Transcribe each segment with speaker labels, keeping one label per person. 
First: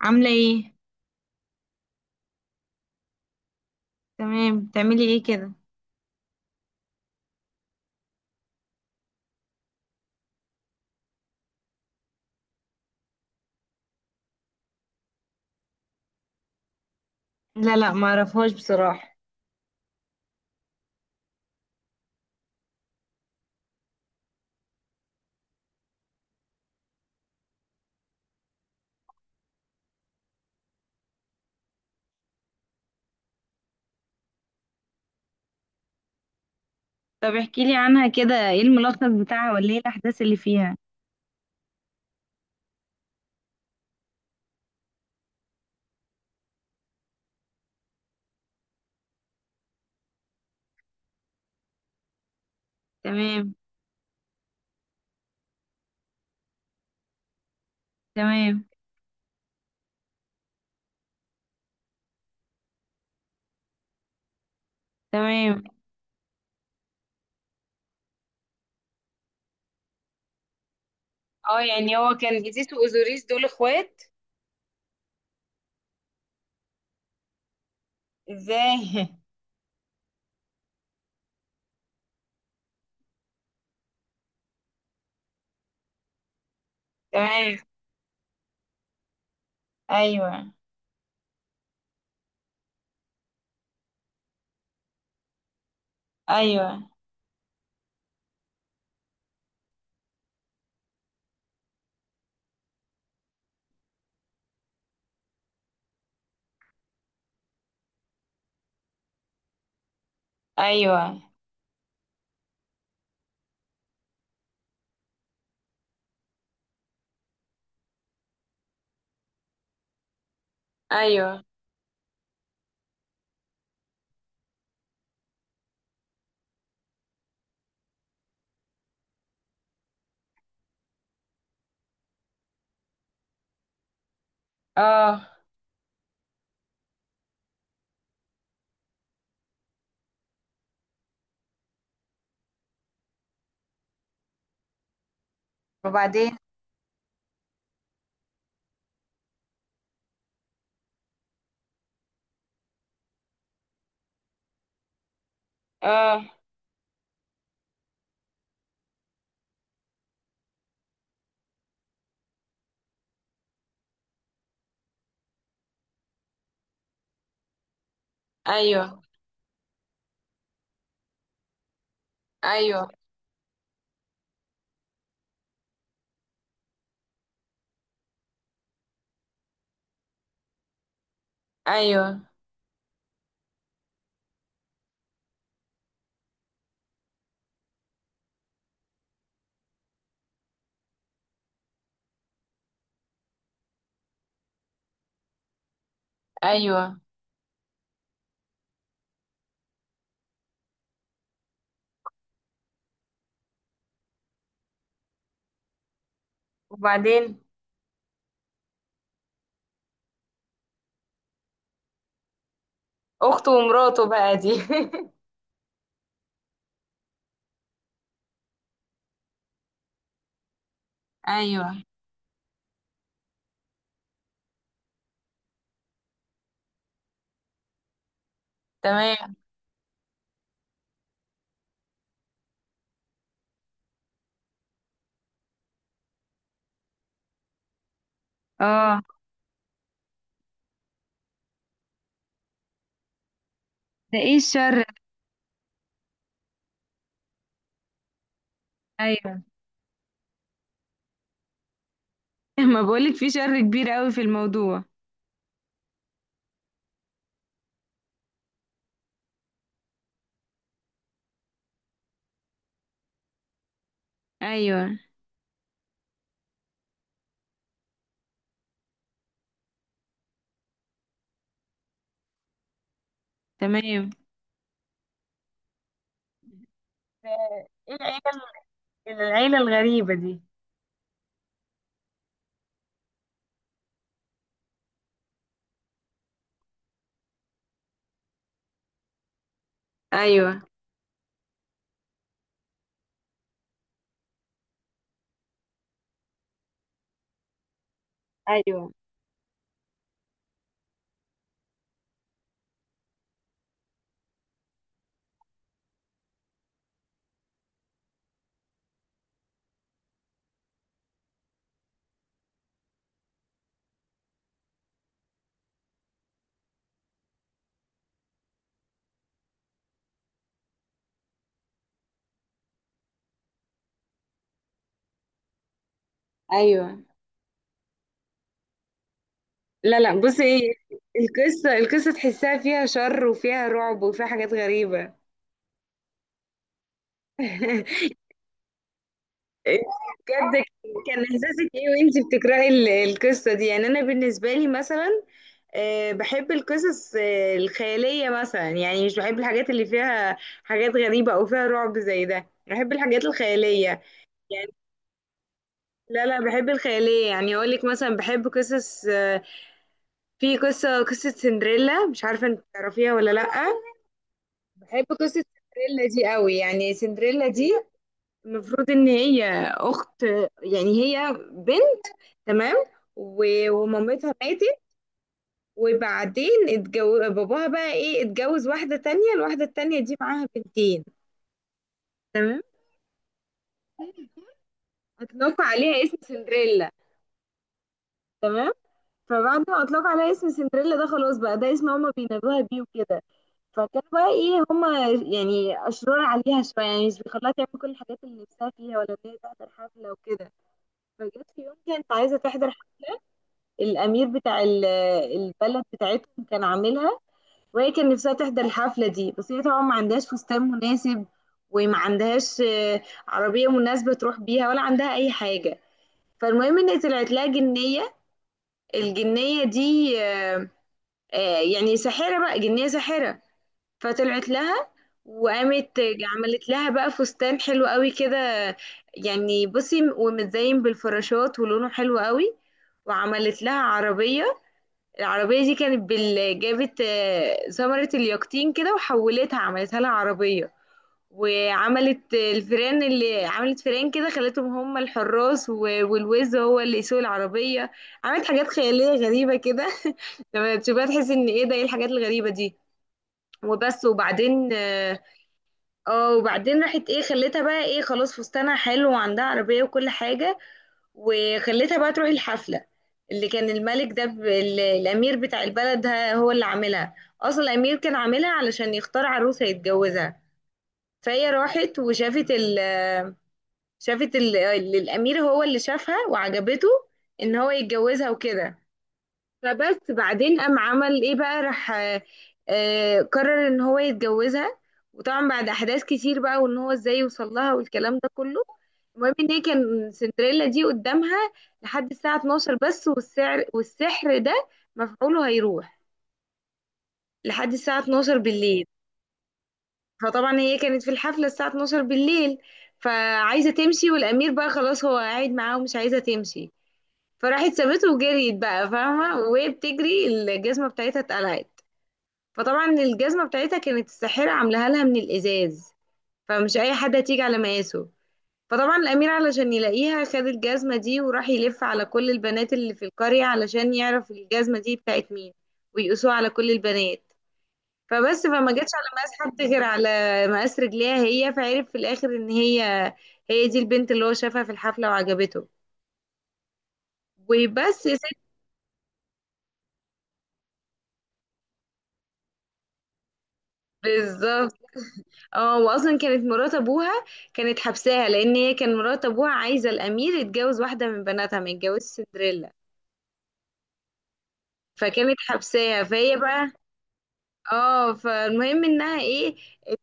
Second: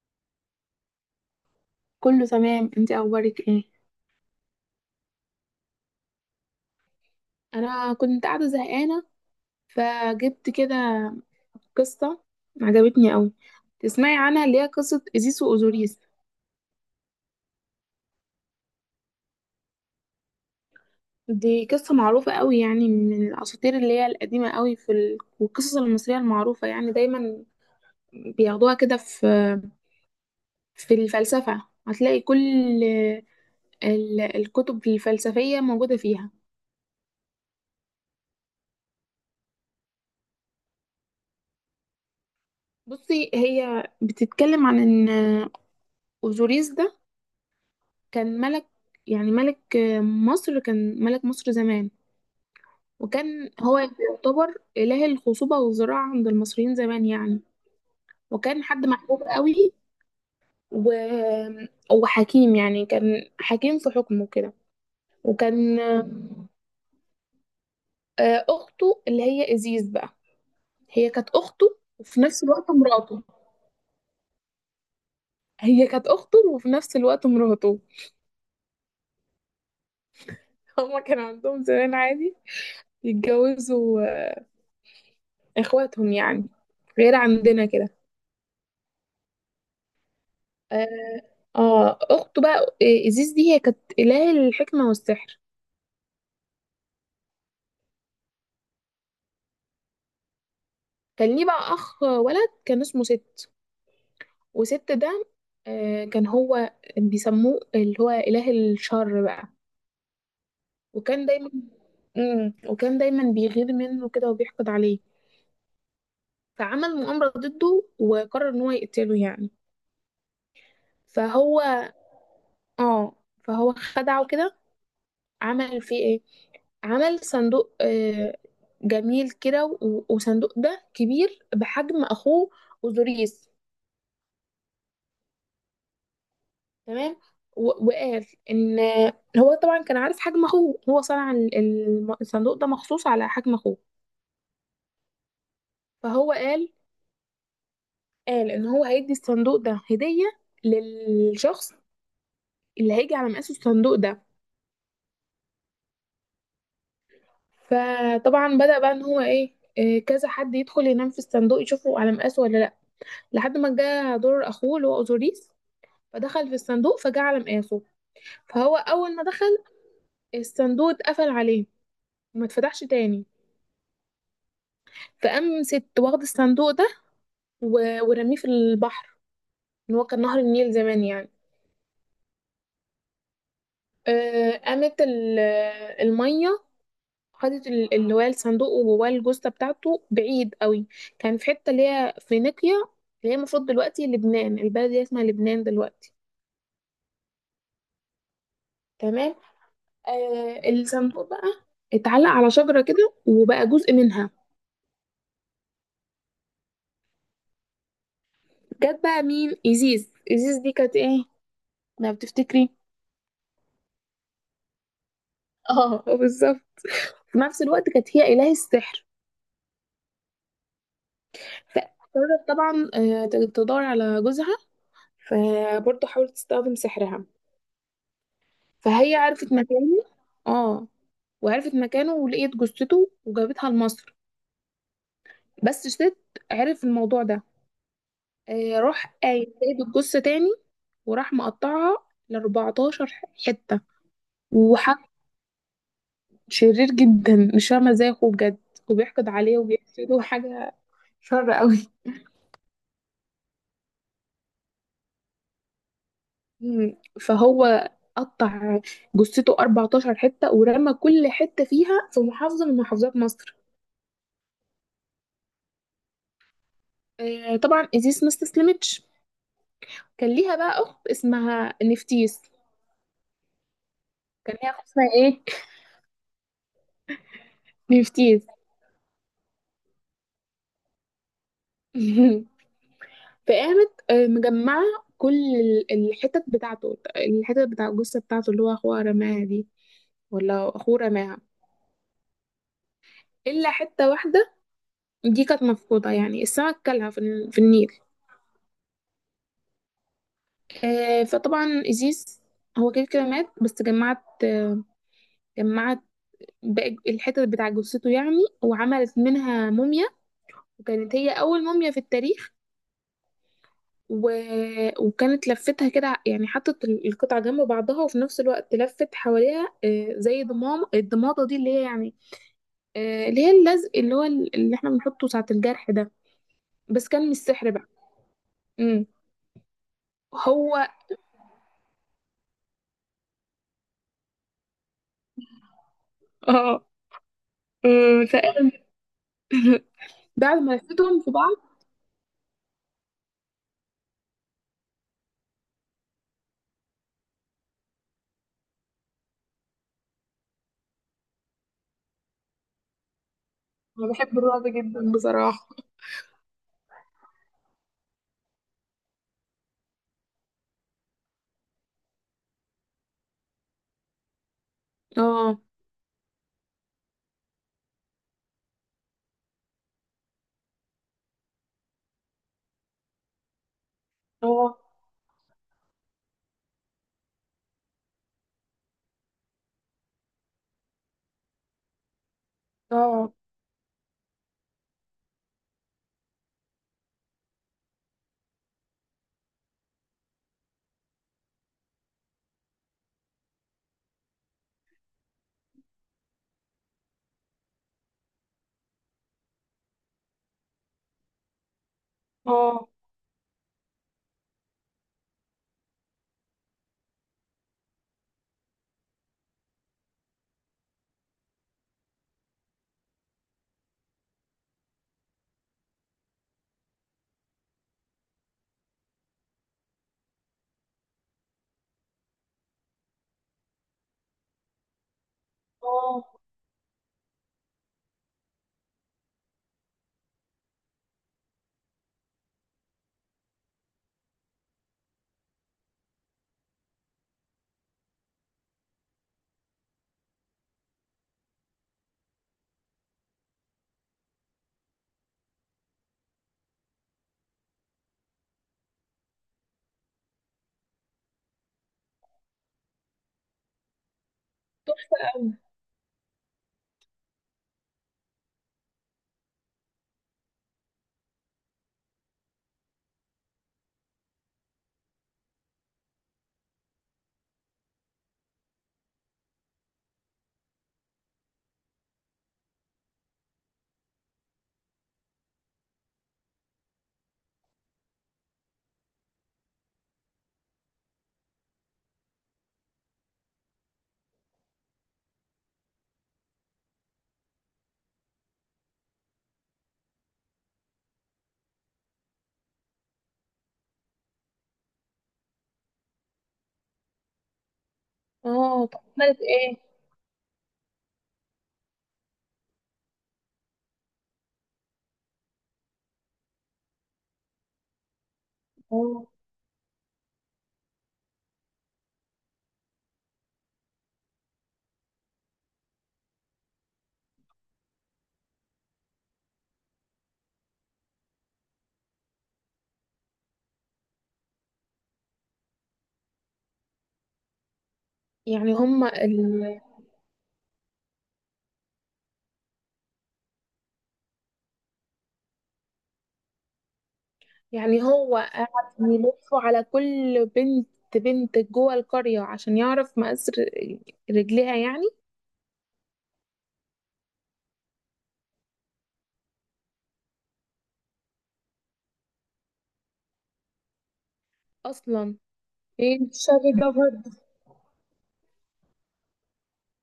Speaker 1: عاملة ايه؟
Speaker 2: كله تمام، انت اخبارك ايه؟
Speaker 1: تمام، بتعملي ايه كده؟
Speaker 2: انا كنت قاعده زهقانه، فجبت كده قصه عجبتني قوي. تسمعي عنها؟ اللي هي قصه ايزيس واوزوريس.
Speaker 1: لا لا، ما اعرفهاش بصراحة.
Speaker 2: دي قصه معروفه قوي يعني، من الاساطير اللي هي القديمه قوي والقصص المصريه المعروفه يعني. دايما بياخدوها كده في الفلسفه، هتلاقي كل الكتب الفلسفيه موجوده فيها.
Speaker 1: طب احكي لي عنها كده، ايه الملخص بتاعها ولا ايه الاحداث اللي فيها؟
Speaker 2: بصي، هي بتتكلم عن ان اوزوريس ده كان ملك، يعني ملك مصر كان ملك مصر زمان. وكان
Speaker 1: تمام.
Speaker 2: هو يعتبر إله الخصوبة والزراعة عند المصريين زمان يعني. وكان
Speaker 1: تمام.
Speaker 2: حد محبوب قوي و... وحكيم، يعني كان حكيم في حكمه كده.
Speaker 1: تمام.
Speaker 2: وكان أخته اللي هي إزيز بقى، هي كانت
Speaker 1: اه،
Speaker 2: أخته
Speaker 1: يعني هو
Speaker 2: وفي
Speaker 1: كان
Speaker 2: نفس الوقت
Speaker 1: جيزيس
Speaker 2: مراته.
Speaker 1: واوزوريس دول اخوات؟
Speaker 2: هي كانت أخته وفي نفس الوقت مراته.
Speaker 1: ازاي؟
Speaker 2: هما كان عندهم زمان عادي يتجوزوا إخواتهم يعني، غير
Speaker 1: تمام.
Speaker 2: عندنا كده.
Speaker 1: ايوه.
Speaker 2: اه، اخته بقى، إيزيس دي هي كانت إله الحكمة والسحر.
Speaker 1: ايوه.
Speaker 2: كان ليه بقى اخ ولد، كان اسمه ست. وست ده كان هو بيسموه اللي هو إله الشر بقى.
Speaker 1: ايوه.
Speaker 2: وكان دايما مم. وكان دايما بيغير منه كده وبيحقد عليه. فعمل مؤامرة ضده وقرر ان هو يقتله يعني.
Speaker 1: ايوه.
Speaker 2: فهو اه فهو خدعه كده، عمل فيه ايه، عمل صندوق جميل كده. وصندوق ده كبير بحجم اخوه اوزوريس.
Speaker 1: اه.
Speaker 2: تمام. وقال ان هو طبعا كان عارف حجم اخوه، هو صنع الصندوق ده مخصوص على حجم اخوه. فهو
Speaker 1: وبعدين؟
Speaker 2: قال قال ان هو هيدي الصندوق ده هدية للشخص اللي هيجي على مقاس الصندوق ده.
Speaker 1: اه.
Speaker 2: فطبعا بدأ بقى ان هو ايه، كذا حد يدخل ينام في الصندوق يشوفه على مقاسه ولا لا، لحد ما جه دور اخوه اللي هو اوزوريس. فدخل في الصندوق فجعل مقاسه. فهو
Speaker 1: ايوه.
Speaker 2: أول ما دخل الصندوق اتقفل عليه وما اتفتحش
Speaker 1: ايوه.
Speaker 2: تاني. فقام ست واخد الصندوق ده ورميه في البحر، إن هو كان نهر النيل زمان يعني.
Speaker 1: ايوه.
Speaker 2: قامت المية خدت اللي هو الصندوق وجواه الجثة بتاعته بعيد قوي. كان في حتة اللي هي فينيقيا، اللي هي المفروض دلوقتي لبنان، البلد دي اسمها لبنان دلوقتي.
Speaker 1: ايوه.
Speaker 2: تمام. آه، الصندوق بقى اتعلق على شجرة كده وبقى جزء منها.
Speaker 1: وبعدين؟
Speaker 2: جت بقى مين؟ إيزيس. إيزيس دي كانت ايه لو بتفتكري؟
Speaker 1: اخته ومراته بقى دي؟
Speaker 2: اه بالظبط، في نفس الوقت كانت هي إله السحر.
Speaker 1: ايوه.
Speaker 2: فقررت طبعا تدور على جوزها. فبرضه حاولت تستخدم سحرها، فهي
Speaker 1: تمام.
Speaker 2: عرفت مكانه. اه، وعرفت مكانه ولقيت جثته وجابتها لمصر. بس ست عرف الموضوع ده،
Speaker 1: اه.
Speaker 2: راح قايم جايب الجثة تاني وراح مقطعها ل 14 حتة.
Speaker 1: ده ايه الشر ده؟
Speaker 2: وح... شرير جدا، مش فاهمة ازاي اخوه بجد وبيحقد
Speaker 1: ايوه.
Speaker 2: عليه وبيحسده. حاجة شر قوي.
Speaker 1: ما بقولك في شر كبير قوي في الموضوع.
Speaker 2: فهو قطع جثته 14 حتة ورمى كل حتة فيها في محافظة من محافظات مصر.
Speaker 1: ايوه.
Speaker 2: آه، طبعا إيزيس ما استسلمتش. كان ليها بقى أخت اسمها نفتيس.
Speaker 1: تمام.
Speaker 2: كان ليها أخت اسمها إيه؟
Speaker 1: ف- ايه
Speaker 2: نفتيس.
Speaker 1: العيلة الغريبة دي؟
Speaker 2: فقامت مجمعة كل الحتت بتاع الجثة بتاعته اللي هو أخوها رماها دي،
Speaker 1: ايوه.
Speaker 2: ولا أخوه رماها، إلا حتة واحدة. دي كانت مفقودة، يعني السمك كلها في النيل.
Speaker 1: ايوه.
Speaker 2: آه، فطبعا إيزيس هو كده كده مات، بس جمعت باقي الحتت بتاع جثته يعني. وعملت منها موميا، وكانت هي أول موميا في التاريخ. و... وكانت لفتها كده، يعني حطت القطع جنب بعضها، وفي نفس الوقت لفت حواليها آه زي ضمام الضماطة دي اللي هي يعني، آه اللي هي اللزق اللي هو اللي احنا بنحطه ساعة الجرح ده.
Speaker 1: ايوه.
Speaker 2: بس كان مش سحر بقى. امم
Speaker 1: لا لا، بصي ايه،
Speaker 2: هو
Speaker 1: القصه تحسها فيها شر وفيها رعب وفيها حاجات غريبه.
Speaker 2: اه آه، فقال
Speaker 1: إيه،
Speaker 2: بعد
Speaker 1: بجد؟
Speaker 2: ما
Speaker 1: كان
Speaker 2: لفتهم في بعض،
Speaker 1: احساسك ايه وانتي بتقراي القصه دي؟ يعني انا بالنسبه لي مثلا بحب القصص الخياليه مثلا، يعني مش بحب الحاجات اللي فيها حاجات غريبه او فيها رعب زي ده، بحب الحاجات الخياليه
Speaker 2: انا بحب الرعب
Speaker 1: يعني.
Speaker 2: جدا بصراحه.
Speaker 1: لا لا، بحب الخياليه، يعني اقول لك مثلا بحب قصص، في قصه سندريلا، مش عارفه انت تعرفيها ولا لا. بحب قصه
Speaker 2: اه.
Speaker 1: سندريلا دي قوي. يعني سندريلا دي المفروض ان هي اخت، يعني هي بنت، تمام، ومامتها
Speaker 2: اه.
Speaker 1: ماتت، وبعدين اتجوز باباها بقى ايه، اتجوز واحدة تانية، الواحدة التانية دي معاها بنتين. تمام.
Speaker 2: اه.
Speaker 1: اطلقوا عليها اسم سندريلا. تمام. فبعد ما اطلقوا عليها اسم سندريلا ده خلاص بقى ده اسم هما بينادوها بيه وكده، فكانوا بقى ايه، هما يعني اشرار عليها شويه، يعني مش بيخلوها تعمل كل الحاجات اللي نفسها فيها، ولا ان هي تحضر حفله وكده. فجت في يوم كانت عايزه تحضر
Speaker 2: اه.
Speaker 1: الامير بتاع البلد بتاعتهم كان عاملها، وهي كان نفسها تحضر الحفلة دي، بس هي طبعا ما عندهاش فستان مناسب، وما عندهاش عربية مناسبة تروح بيها، ولا عندها أي حاجة. فالمهم إن طلعت لها جنية. الجنية دي يعني ساحرة بقى، جنية ساحرة. فطلعت لها وقامت
Speaker 2: اه.
Speaker 1: عملت لها بقى فستان حلو قوي كده، يعني بصي، ومتزين بالفراشات ولونه حلو قوي. وعملت لها عربية. العربية دي كانت جابت ثمرة اليقطين كده وحولتها، عملتها لها عربية. وعملت الفيران، اللي عملت فيران كده خلتهم هم الحراس، والوز هو اللي يسوق العربية. عملت حاجات خيالية غريبة كده. لما تشوفها تحس ان ايه ده، ايه الحاجات الغريبة دي. وبس. وبعدين
Speaker 2: تحفه
Speaker 1: اه،
Speaker 2: قوي.
Speaker 1: وبعدين راحت ايه، خلتها بقى ايه، خلاص فستانها حلو وعندها عربية وكل حاجة، وخليتها بقى تروح الحفلة، اللي كان الملك ده الأمير بتاع البلد هو اللي عاملها. أصلا الأمير كان عاملها علشان يختار عروس هيتجوزها. فهي راحت وشافت ال... شافت ال... ال- الأمير هو اللي شافها وعجبته، إن هو يتجوزها وكده. فبس بعدين قام عمل ايه بقى، راح قرر ان هو يتجوزها. وطبعا بعد احداث كتير بقى، وان هو ازاي يوصل لها، والكلام ده كله. المهم ان هي كان سندريلا دي قدامها لحد الساعة 12 بس، والسعر والسحر ده مفعوله هيروح لحد الساعة 12 بالليل.
Speaker 2: اه، طب عملت ايه؟
Speaker 1: فطبعا هي كانت في الحفلة الساعة 12 بالليل، فعايزة تمشي، والأمير بقى خلاص هو قاعد معاها ومش عايزة تمشي. فراحت سابته وجريت بقى
Speaker 2: اه،
Speaker 1: فاهمة، وهي بتجري الجزمة بتاعتها اتقلعت. فطبعا الجزمة بتاعتها كانت الساحرة عاملاها لها من الإزاز، فمش أي حد هتيجي على مقاسه. فطبعا الأمير علشان يلاقيها خد الجزمة دي وراح يلف على كل البنات اللي في القرية، علشان يعرف الجزمة دي بتاعت مين، ويقيسوها على كل البنات. فبس، فما
Speaker 2: يعني
Speaker 1: جاتش على
Speaker 2: هما
Speaker 1: مقاس
Speaker 2: ال...
Speaker 1: حد غير على مقاس رجليها هي. فعرف في الآخر إن هي، هي دي البنت اللي هو شافها في الحفلة وعجبته.
Speaker 2: يعني
Speaker 1: وبس يا ستي.
Speaker 2: هو قعد يلف على كل بنت، بنت جوه القرية عشان يعرف مقاس
Speaker 1: بالظبط.
Speaker 2: رجليها يعني.
Speaker 1: اه، واصلا كانت مرات ابوها كانت حبساها، لان هي كان مرات ابوها عايزه الامير يتجوز واحده من بناتها، ما يتجوزش سندريلا. فكانت
Speaker 2: أصلا،
Speaker 1: حبساها،
Speaker 2: ايه
Speaker 1: فهي
Speaker 2: الشر
Speaker 1: بقى،
Speaker 2: ده برضه؟
Speaker 1: اه. فالمهم انها ايه، ات...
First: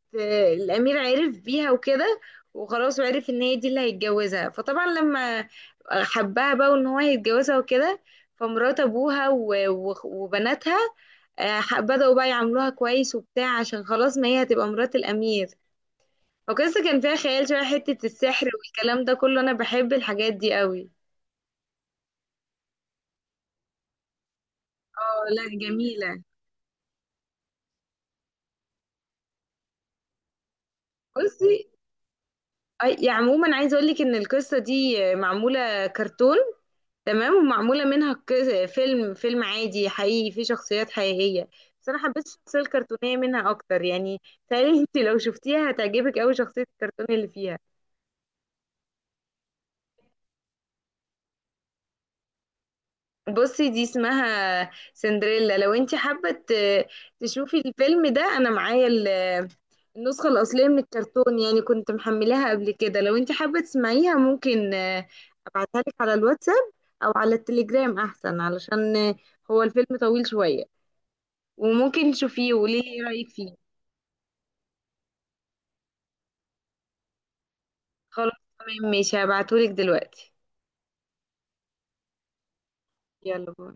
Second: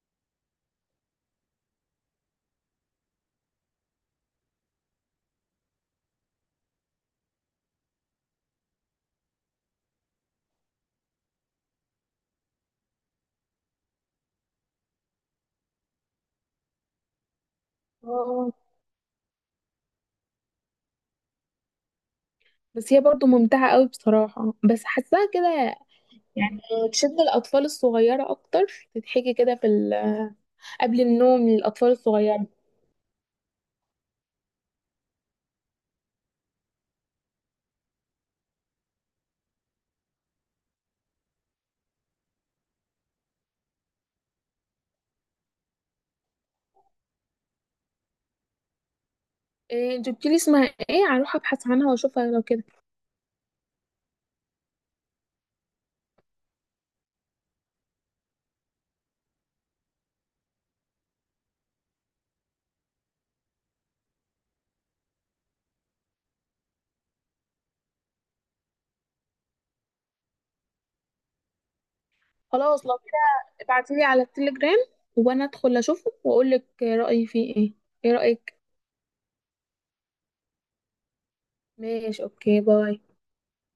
Speaker 1: الامير عرف بيها وكده، وخلاص، وعرف ان هي دي اللي هيتجوزها. فطبعا لما حبها بقى، وان هو هيتجوزها وكده، فمرات ابوها وبناتها بدأوا بقى يعاملوها كويس وبتاع، عشان خلاص ما هي هتبقى مرات الامير. وقصة كان فيها خيال شوية، حتة السحر
Speaker 2: اه،
Speaker 1: والكلام ده كله، أنا بحب الحاجات دي قوي.
Speaker 2: بس هي برضو ممتعة قوي بصراحة، بس
Speaker 1: اه.
Speaker 2: حاساها
Speaker 1: لا
Speaker 2: كده
Speaker 1: جميلة.
Speaker 2: يعني تشد الأطفال الصغيرة أكتر، تتحكي كده في قبل النوم
Speaker 1: بصي،
Speaker 2: للأطفال الصغيرة.
Speaker 1: يعني عموما عايزة أقولك إن القصة دي معمولة كرتون، تمام، ومعمولة منها فيلم، فيلم عادي حقيقي فيه شخصيات حقيقية، بس أنا حبيت الشخصية الكرتونية منها أكتر يعني. تهيألي أنت لو شفتيها هتعجبك أوي شخصية الكرتون اللي فيها.
Speaker 2: إيه جبت لي اسمها؟ ايه، هروح ابحث عنها واشوفها لو كده.
Speaker 1: بصي دي اسمها سندريلا، لو انت حابة تشوفي الفيلم ده، انا معايا النسخة الأصلية من الكرتون، يعني كنت محملاها قبل كده، لو انت حابة تسمعيها ممكن ابعتها لك على الواتساب، او على التليجرام احسن، علشان هو الفيلم طويل شوية، وممكن تشوفيه وقولي
Speaker 2: خلاص،
Speaker 1: لي
Speaker 2: لو
Speaker 1: ايه رأيك
Speaker 2: كده
Speaker 1: فيه.
Speaker 2: ابعتي لي على التليجرام، وانا ادخل اشوفه واقول لك رأيي فيه ايه. ايه
Speaker 1: خلاص.
Speaker 2: رأيك؟
Speaker 1: تمام، ماشي، هبعتهولك دلوقتي.
Speaker 2: ماشي، اوكي، باي.
Speaker 1: يلا باي.